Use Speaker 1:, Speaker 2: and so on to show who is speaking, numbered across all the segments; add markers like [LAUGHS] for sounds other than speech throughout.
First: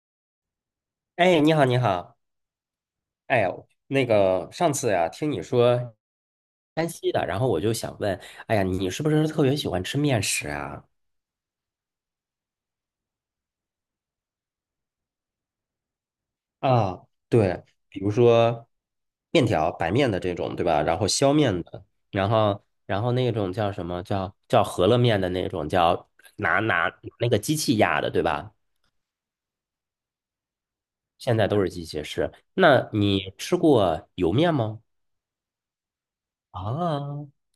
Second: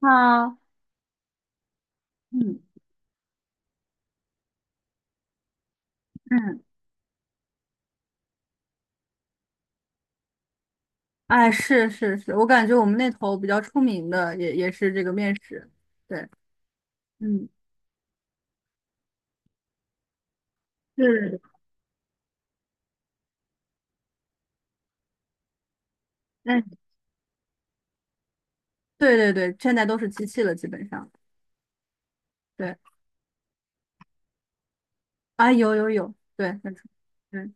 Speaker 1: 啊，
Speaker 2: 哎，你好，你好，
Speaker 1: 嗯
Speaker 2: 哎呦，那个上次呀、听你说
Speaker 1: 嗯，
Speaker 2: 山西的，然后我就想问，哎呀，你是不是特别喜欢吃面食啊？
Speaker 1: 哎，是是是，我感觉我们那头比较出名的也是这个面食，对，
Speaker 2: 啊，
Speaker 1: 嗯，
Speaker 2: 对，比如说面条、白面的这种，对吧？然后削
Speaker 1: 是，
Speaker 2: 面的，然后那种叫什么叫饸饹面的那种，叫拿
Speaker 1: 哎，
Speaker 2: 拿拿那个机器压的，对吧？
Speaker 1: 对对对，现在都是机器了，基本上，
Speaker 2: 现在都是机械式。
Speaker 1: 对，
Speaker 2: 那你吃过油面吗？
Speaker 1: 啊，有有有，对，
Speaker 2: 啊，
Speaker 1: 对，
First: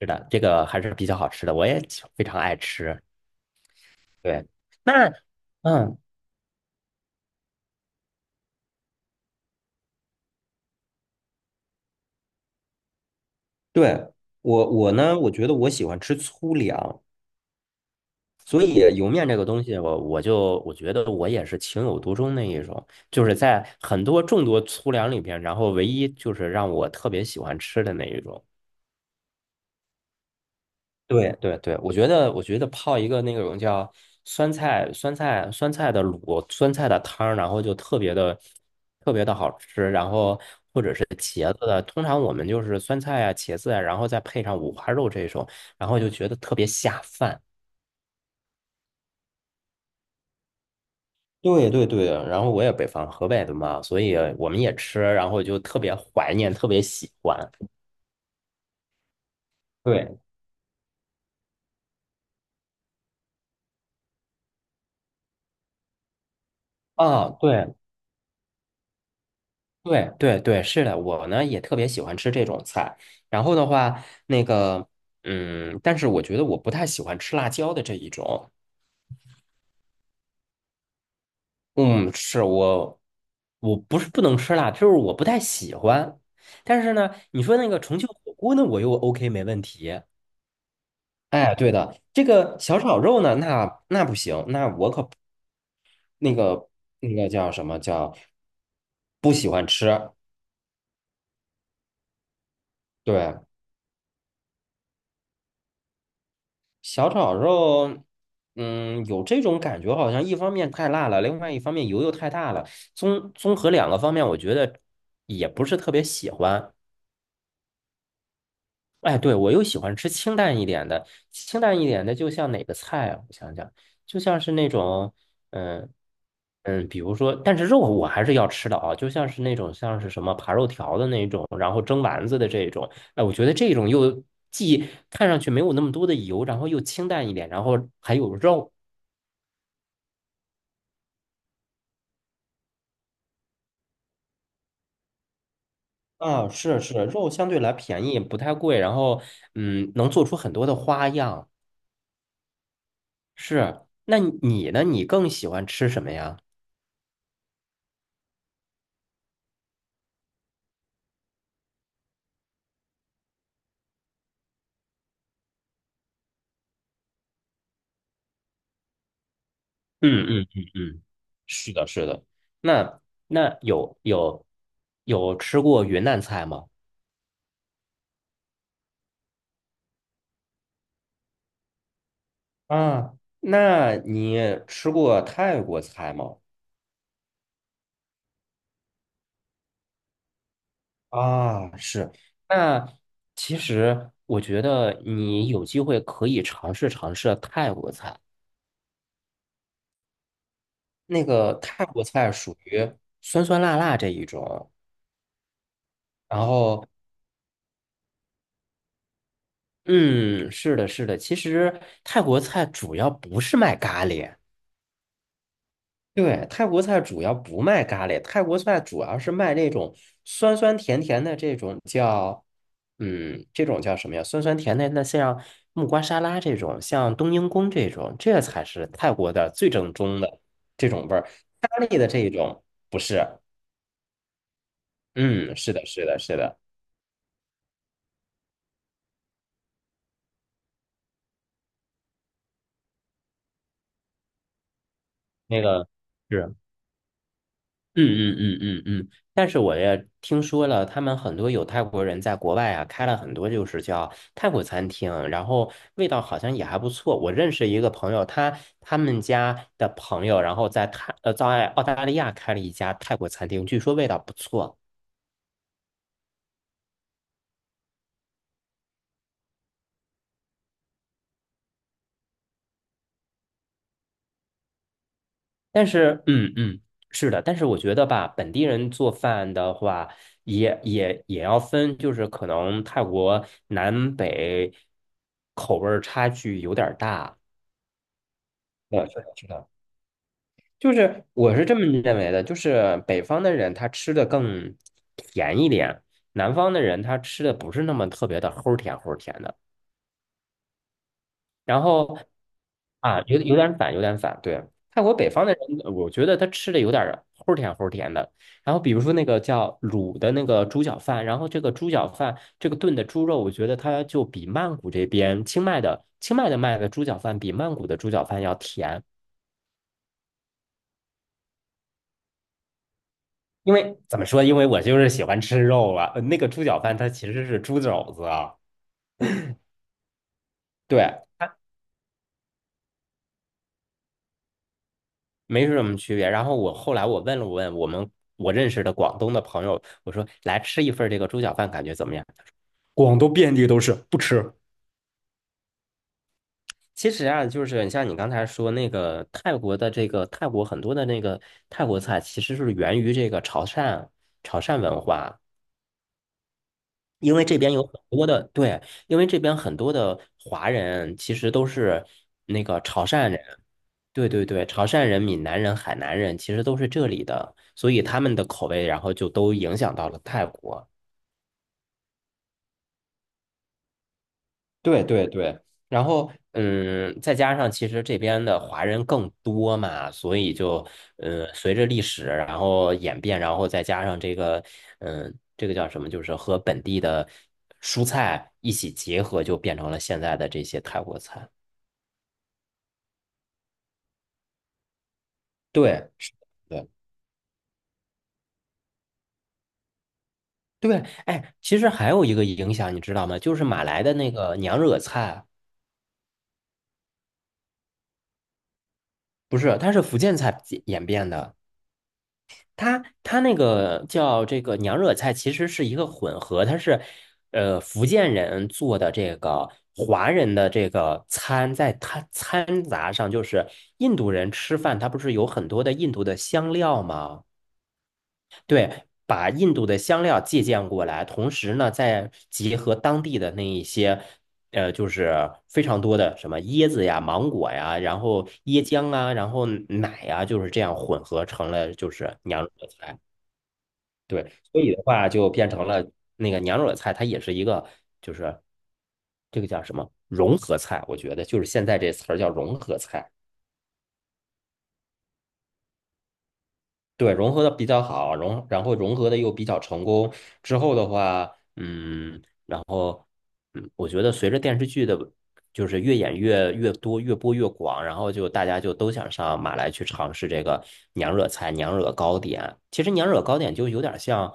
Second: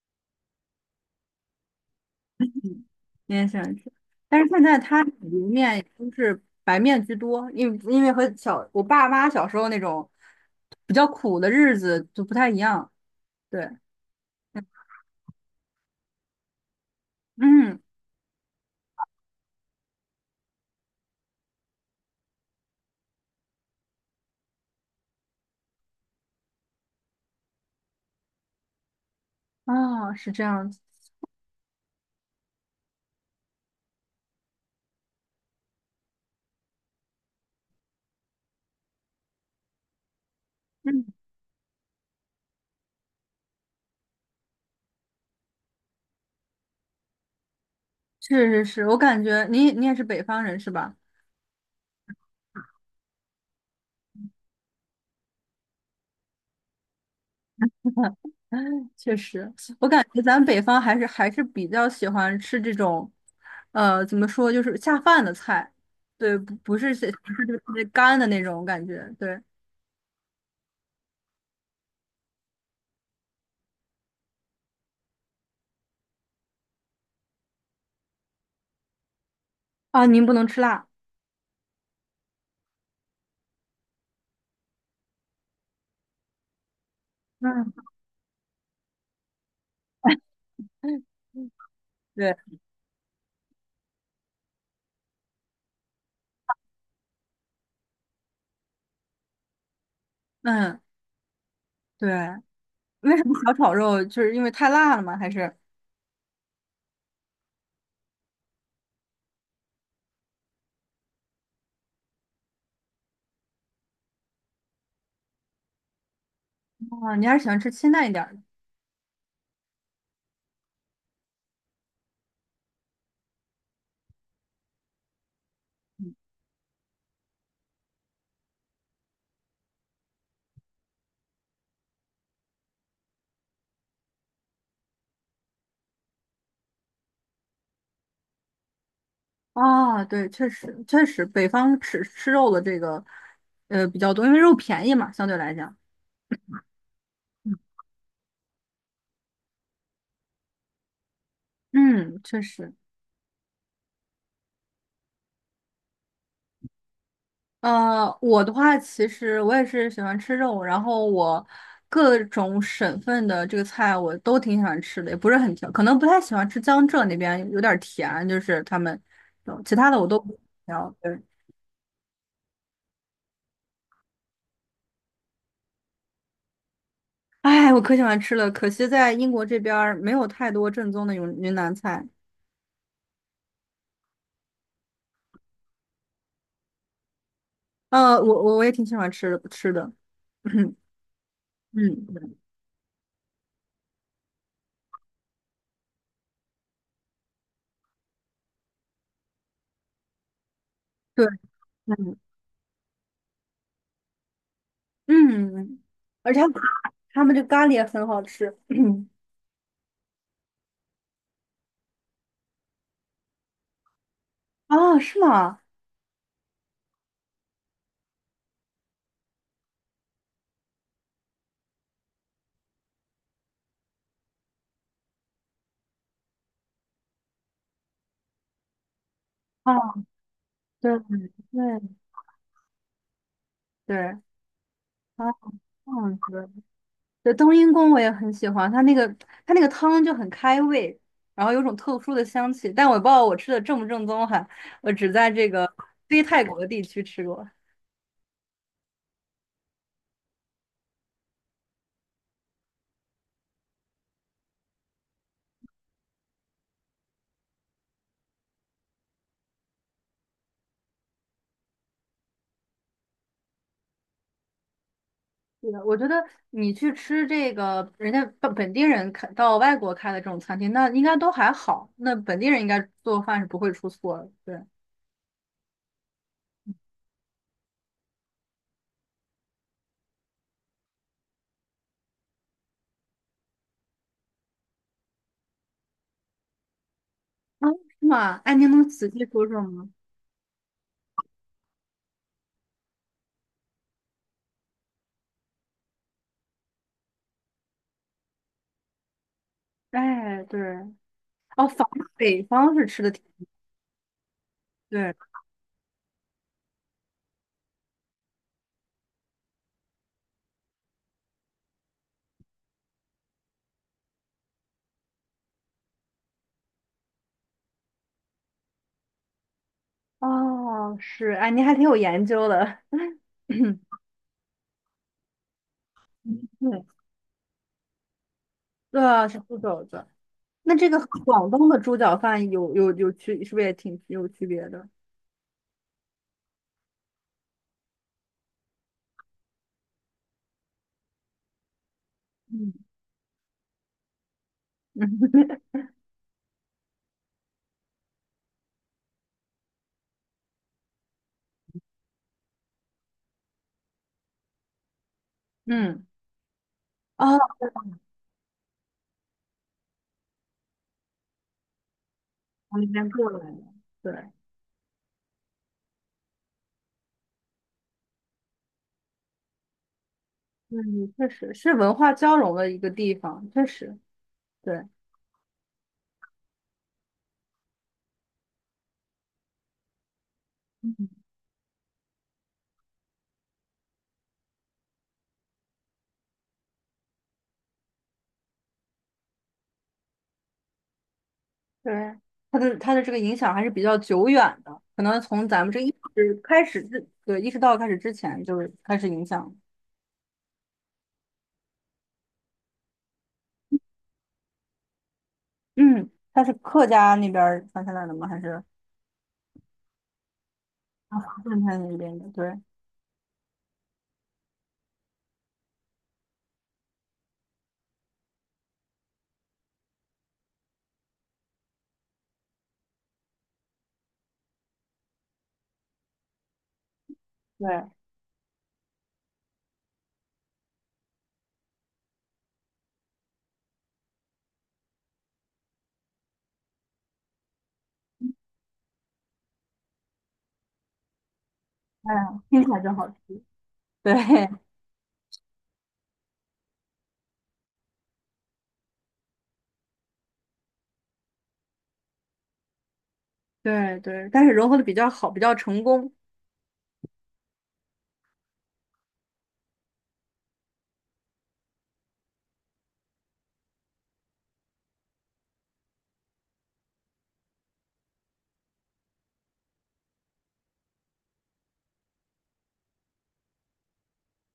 Speaker 2: 是的，这个还是比较好吃的，我也非常爱
Speaker 1: 嗯，
Speaker 2: 吃。
Speaker 1: 你也喜欢吃，但
Speaker 2: 对，
Speaker 1: 是现在它
Speaker 2: 那
Speaker 1: 里面也
Speaker 2: 嗯，
Speaker 1: 都是白面居多，因为我爸妈小时候那种比较苦的日子就不太一样，对，
Speaker 2: 对，我呢，我觉得我喜欢吃粗粮，
Speaker 1: 嗯，
Speaker 2: 所以油面这个东西我觉得我也是情有独钟那一种，就是在很多众多粗粮里边，然后唯一就是让我特别喜欢吃的那一种。
Speaker 1: 哦，是这样子。
Speaker 2: 对对对，我觉得，我觉得泡一个那种叫酸菜、酸菜、酸菜的卤、酸菜的汤儿，然后就特别的、特别的好吃。然后或者
Speaker 1: 嗯。
Speaker 2: 是茄子的，通常我们就是酸菜啊、茄子啊，然后再配上五花肉这种，然后就觉得特别下饭。
Speaker 1: 是是是，我感觉你也是北方人是吧？
Speaker 2: 对对对，然后我也北方河北的嘛，所以我们也吃，然后就特别怀念，特别喜欢。
Speaker 1: [LAUGHS] 确实，我感
Speaker 2: 对
Speaker 1: 觉咱北方还是比较喜欢吃这种，怎么说，就是下饭的菜，对，不是
Speaker 2: 啊，
Speaker 1: 不是就是特
Speaker 2: 对，
Speaker 1: 别干的那种感觉，对
Speaker 2: 对对对，是的，我呢也特别喜欢吃这种菜。然后的话，那个，但是我觉得我不太喜欢吃辣椒的这一种。
Speaker 1: 啊，您不能吃辣，
Speaker 2: 嗯，是我，我不是不能吃辣，就是我不太喜欢。但是呢，你说那
Speaker 1: 嗯，
Speaker 2: 个重庆火锅呢，我又 OK 没问题。哎，对的，这
Speaker 1: 对，
Speaker 2: 个小炒肉呢，那不行，那我可不，那个那个叫什么不喜欢吃。
Speaker 1: 嗯，对，为什么
Speaker 2: 对，
Speaker 1: 小炒肉就是因为太辣了吗？还是
Speaker 2: 小炒肉，有这种感觉，好像一方面太辣了，另外一方面油又太大了。综合两个方面，我觉得也不是特别喜欢。
Speaker 1: 啊，你还是喜欢吃清淡一点儿的
Speaker 2: 哎，对，我又喜欢吃清淡一点的，清淡一点的，就像哪个菜啊？我想想，就像是那种，嗯比如说，但是肉我还是要吃的啊，就像是那种像是什么扒肉条的那种，然后蒸丸子的这种，哎，我觉得这种既看上去没有那么多的油，然后又清淡一点，然后还有肉。
Speaker 1: 啊？对，确实确实，北方吃肉的这个比较多，因为肉便宜嘛，相对来讲。
Speaker 2: 啊，是是，肉相对来便宜，不太贵，然后能做出很多的花样。
Speaker 1: 嗯，确实，
Speaker 2: 是，那你呢？你更喜欢吃什么呀？
Speaker 1: 我的话，其实我也是喜欢吃肉，然后我各种省份的这个菜我都挺喜欢吃的，也不是很挑，可能不太喜欢吃江浙那边有点儿甜，就是他们，其他的我都
Speaker 2: 嗯
Speaker 1: 不
Speaker 2: 嗯嗯
Speaker 1: 挑。
Speaker 2: 嗯，
Speaker 1: 对，
Speaker 2: 是的，是的。那那有吃过云南菜吗？
Speaker 1: 哎，我可喜欢吃了，可惜在英国这边儿没有太多正宗的云南菜。
Speaker 2: 啊，那你吃过泰国菜吗？
Speaker 1: 我也挺喜欢吃的，[CLEARS THROAT] 嗯，
Speaker 2: 啊，是。那其实我觉得你有机会可以尝试尝试泰国菜。那
Speaker 1: 对，
Speaker 2: 个泰
Speaker 1: 嗯
Speaker 2: 国
Speaker 1: 嗯，
Speaker 2: 菜属于酸酸辣辣这一种，
Speaker 1: 嗯嗯而
Speaker 2: 然
Speaker 1: 且
Speaker 2: 后
Speaker 1: 他们这咖喱也很好吃。[CLEARS THROAT]
Speaker 2: 嗯，是的，是的，其实泰国菜主要不是卖咖喱，
Speaker 1: 啊，是吗？
Speaker 2: 对，泰国菜主要不卖咖喱，泰国菜主要是卖那种酸酸甜甜的这种叫，这种叫什么呀？酸酸甜甜的，像木瓜沙拉这种，像冬阴功这种，这才是泰国的最正
Speaker 1: 哦，
Speaker 2: 宗的这
Speaker 1: 对
Speaker 2: 种味儿，
Speaker 1: 对
Speaker 2: 咖喱的这一种不是，
Speaker 1: 对，啊，
Speaker 2: 嗯，是的，
Speaker 1: 这
Speaker 2: 是
Speaker 1: 样
Speaker 2: 的，是的，
Speaker 1: 子，对，冬阴功我也很喜欢，它那个汤就很开胃，然后有种特殊的香气，但我不知道我吃的正不正宗哈，我只在这
Speaker 2: 那
Speaker 1: 个
Speaker 2: 个。
Speaker 1: 非泰
Speaker 2: 是。
Speaker 1: 国的地区吃过。
Speaker 2: 嗯嗯嗯嗯嗯，但是我也听说了，他们很多有泰国人在国外啊，开了很多就是叫泰国餐厅，然后味道好像也还不错。我认识一个朋友，他们家的朋友，然后在澳大利亚开了一家泰国餐厅，据说味道不错。
Speaker 1: 对的，我觉得你去吃这个人家本地人开到外国开的这种餐厅，那应该都还好，那本地人应该做饭是不会出错的，对。
Speaker 2: 但是，是的，但是我觉得吧，本地人做饭的话，也要分，就是可能泰国南北口味儿差距有点儿大。
Speaker 1: 啊，是吗？哎，您能
Speaker 2: 对，
Speaker 1: 仔
Speaker 2: 是
Speaker 1: 细
Speaker 2: 的，
Speaker 1: 说
Speaker 2: 是
Speaker 1: 说
Speaker 2: 的。
Speaker 1: 吗？
Speaker 2: 就是我是这么认为的，就是北方的人他吃的更甜一点，南方的人他吃的不是那么特别的齁甜齁甜的。
Speaker 1: 哎，对，哦，
Speaker 2: 然后
Speaker 1: 北方是吃的
Speaker 2: 啊，
Speaker 1: 挺，
Speaker 2: 有点反，有点反，对。泰国
Speaker 1: 对。
Speaker 2: 北方的人，我觉得他吃的有点儿齁甜齁甜的。然后比如说那个叫卤的那个猪脚饭，然后这个猪脚饭这个炖的猪肉，我觉得它就比曼谷这边清迈的卖的猪脚饭比曼谷的猪脚饭要甜。
Speaker 1: 哦，是，哎，您还挺有研究的。
Speaker 2: 因为
Speaker 1: [CLEARS THROAT]
Speaker 2: 怎么说？因为我就是喜欢吃肉了。那个猪脚
Speaker 1: 对，
Speaker 2: 饭它其实是猪肘子啊，
Speaker 1: 对啊，是猪肘子。那这个
Speaker 2: 对，
Speaker 1: 广
Speaker 2: 它
Speaker 1: 东的猪脚饭有有有区，是不是也挺有区别的？
Speaker 2: 没什么区别。然后我后来问了问我认识的广东的朋友，我说来吃一份儿这个猪脚饭，感觉怎么样？
Speaker 1: 嗯
Speaker 2: 广东遍地都是，不吃。
Speaker 1: 嗯 [LAUGHS]
Speaker 2: 其实啊，就是你像你刚才说那个泰国的这个泰国很多的那个泰国菜，其实是源于这个潮汕文化。
Speaker 1: 嗯，哦，
Speaker 2: 因为这边有很多的，对，因为这边很多的华人其实都是那
Speaker 1: 从
Speaker 2: 个
Speaker 1: 那
Speaker 2: 潮
Speaker 1: 边
Speaker 2: 汕
Speaker 1: 过
Speaker 2: 人，
Speaker 1: 来的，对，
Speaker 2: 对对对，潮汕人、闽南人、海南人其实都是这里的，所以他们的口味，然后就都影响到了泰国。
Speaker 1: 嗯，确实是文化交融的一个地方，确实，对，
Speaker 2: 对对对，然后再加上其实这边的华人更多嘛，所以就
Speaker 1: 嗯，
Speaker 2: 随着历史然后演变，然后再加上这个叫什么，就是和本地的蔬菜一起结合，就变成了现在的这些泰国菜。
Speaker 1: 对，它的这个影响还是比较久远的，可能从咱们这意
Speaker 2: 对，是
Speaker 1: 识开始
Speaker 2: 的
Speaker 1: 之，对，意识到开始之前就是开始影响。
Speaker 2: 对对，哎，其实还有一个影响，你知道吗？就是马来的那个娘惹菜，
Speaker 1: 嗯，它是客家那边儿传下来的吗？还是？
Speaker 2: 不是，它是福建菜演变的。
Speaker 1: 炖菜那边的，对
Speaker 2: 它它那个叫这个娘惹菜，其实是一个混合，它是福建人做的这个华人的这个餐，在它掺杂上，就是印度人吃饭，它不是有很多的印度的香料吗？
Speaker 1: 对，哎
Speaker 2: 对，把印度的香料借鉴过来，同时呢，再结合当地的那一些。就是非常多的什么椰子呀、芒果呀，然后椰浆啊，然后奶呀，就是这样混合成了就是
Speaker 1: 呀，听
Speaker 2: 娘
Speaker 1: 起来
Speaker 2: 惹
Speaker 1: 就好吃，
Speaker 2: 菜。
Speaker 1: 对
Speaker 2: 对，
Speaker 1: [LAUGHS]
Speaker 2: 所以的话就变成了那个娘惹菜，它也是一个就是这个叫什么融合菜，我觉得就是现在这词儿叫融合菜。
Speaker 1: 对对，但是融合的比较好，比较成功，
Speaker 2: 对，融合的比较好，然后融合的又比较成功。之后的话，然后我觉得随着电视剧的，就是越演越多，越播越广，然后就大家就都想上马来去尝试这个娘惹菜、娘惹糕点。其实娘惹糕点就有点像，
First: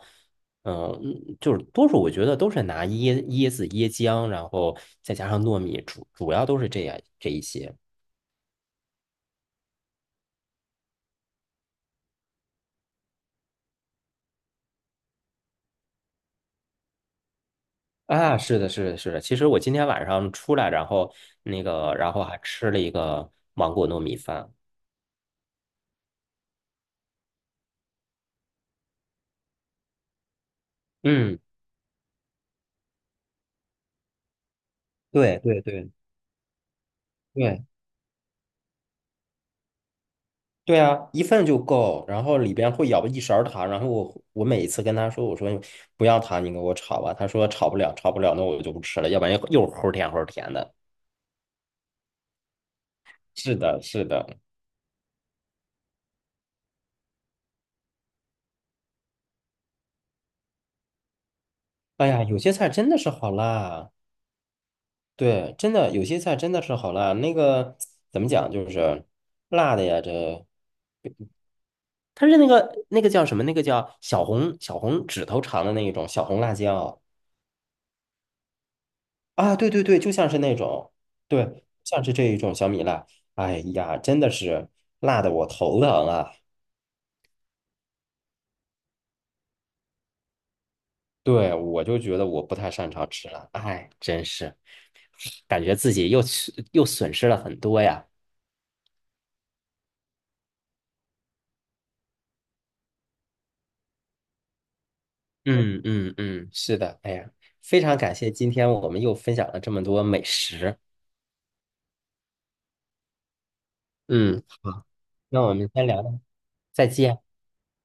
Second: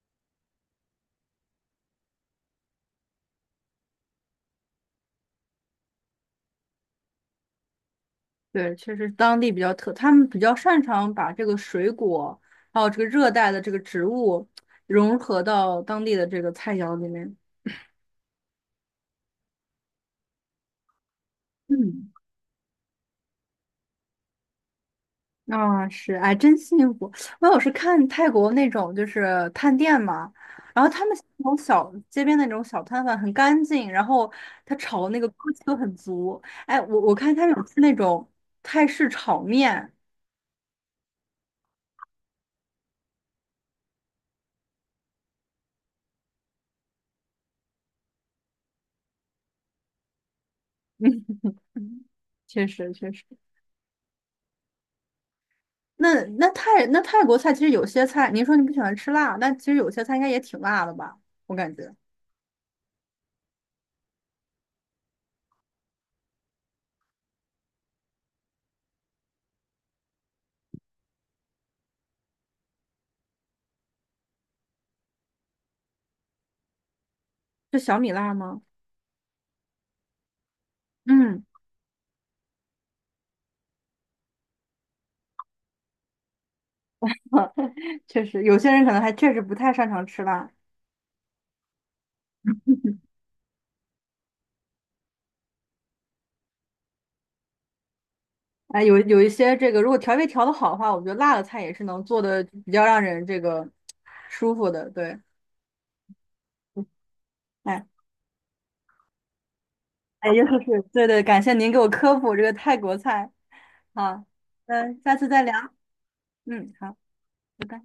Speaker 2: 就是多数我觉得都是拿椰子、椰浆，然后再加上糯米，主要都是这样这一些。
Speaker 1: 对，确实当地比较特，他们比较擅长把这个水果，还有这个热带的这个植物融合到当地的这个菜肴里面，
Speaker 2: 啊，是的，是的，是的。其实我今天晚上出来，然后那个，
Speaker 1: 嗯。
Speaker 2: 然后还吃了一个芒果糯米饭。
Speaker 1: 啊、是，哎，真幸福！我有时看泰国那种就是探店嘛，然后他们
Speaker 2: 嗯，
Speaker 1: 那种小街边的那种小摊贩很干净，然后他炒的那个
Speaker 2: 对
Speaker 1: 锅
Speaker 2: 对
Speaker 1: 气都
Speaker 2: 对
Speaker 1: 很足。哎，我看他有
Speaker 2: 对
Speaker 1: 吃那种泰式炒面，
Speaker 2: 对啊，一份就够，然后里边会舀一勺糖，然后我每一次跟他说，我说不要糖，你给我炒吧。他说炒不了，炒不了，那我就不吃了，要不然又齁甜齁甜的。
Speaker 1: 嗯，确实确实。
Speaker 2: 是的，是的。
Speaker 1: 那那泰那泰国菜其实有些菜，您说你不喜欢吃辣，但其实有些菜应该也挺辣的吧？我感觉，
Speaker 2: 哎呀，有些菜真的是好辣，对，真的有些菜真的是好辣。那个怎么讲，就是辣的呀，这。它是那个那个叫什么？那个叫小红指头长的那一种小红辣椒
Speaker 1: 就小米辣吗？
Speaker 2: 啊！对对对，就像是那种，
Speaker 1: 嗯，
Speaker 2: 对，像是这一种小米辣。哎呀，真的是辣的我头疼啊！
Speaker 1: [LAUGHS] 确实，有些人可能还确实不太擅长吃辣。
Speaker 2: 对，我就觉得我不太擅长吃辣，哎，真是感觉自己又吃又损失了很多呀。
Speaker 1: 哎，有一些这个，如果调味调的好的话，我觉得辣的菜也是能做的比较让人这个舒服的。对，
Speaker 2: 嗯嗯嗯，是的，哎呀，非
Speaker 1: 哎
Speaker 2: 常感谢今天我们又分享了这么多美
Speaker 1: 哎，又是
Speaker 2: 食。
Speaker 1: 对对，感谢您给我科普这个泰国菜啊。
Speaker 2: 嗯，好，
Speaker 1: 嗯，下次
Speaker 2: 那
Speaker 1: 再聊。
Speaker 2: 我们先聊聊，
Speaker 1: 嗯，
Speaker 2: 再
Speaker 1: 好，
Speaker 2: 见。
Speaker 1: 拜拜。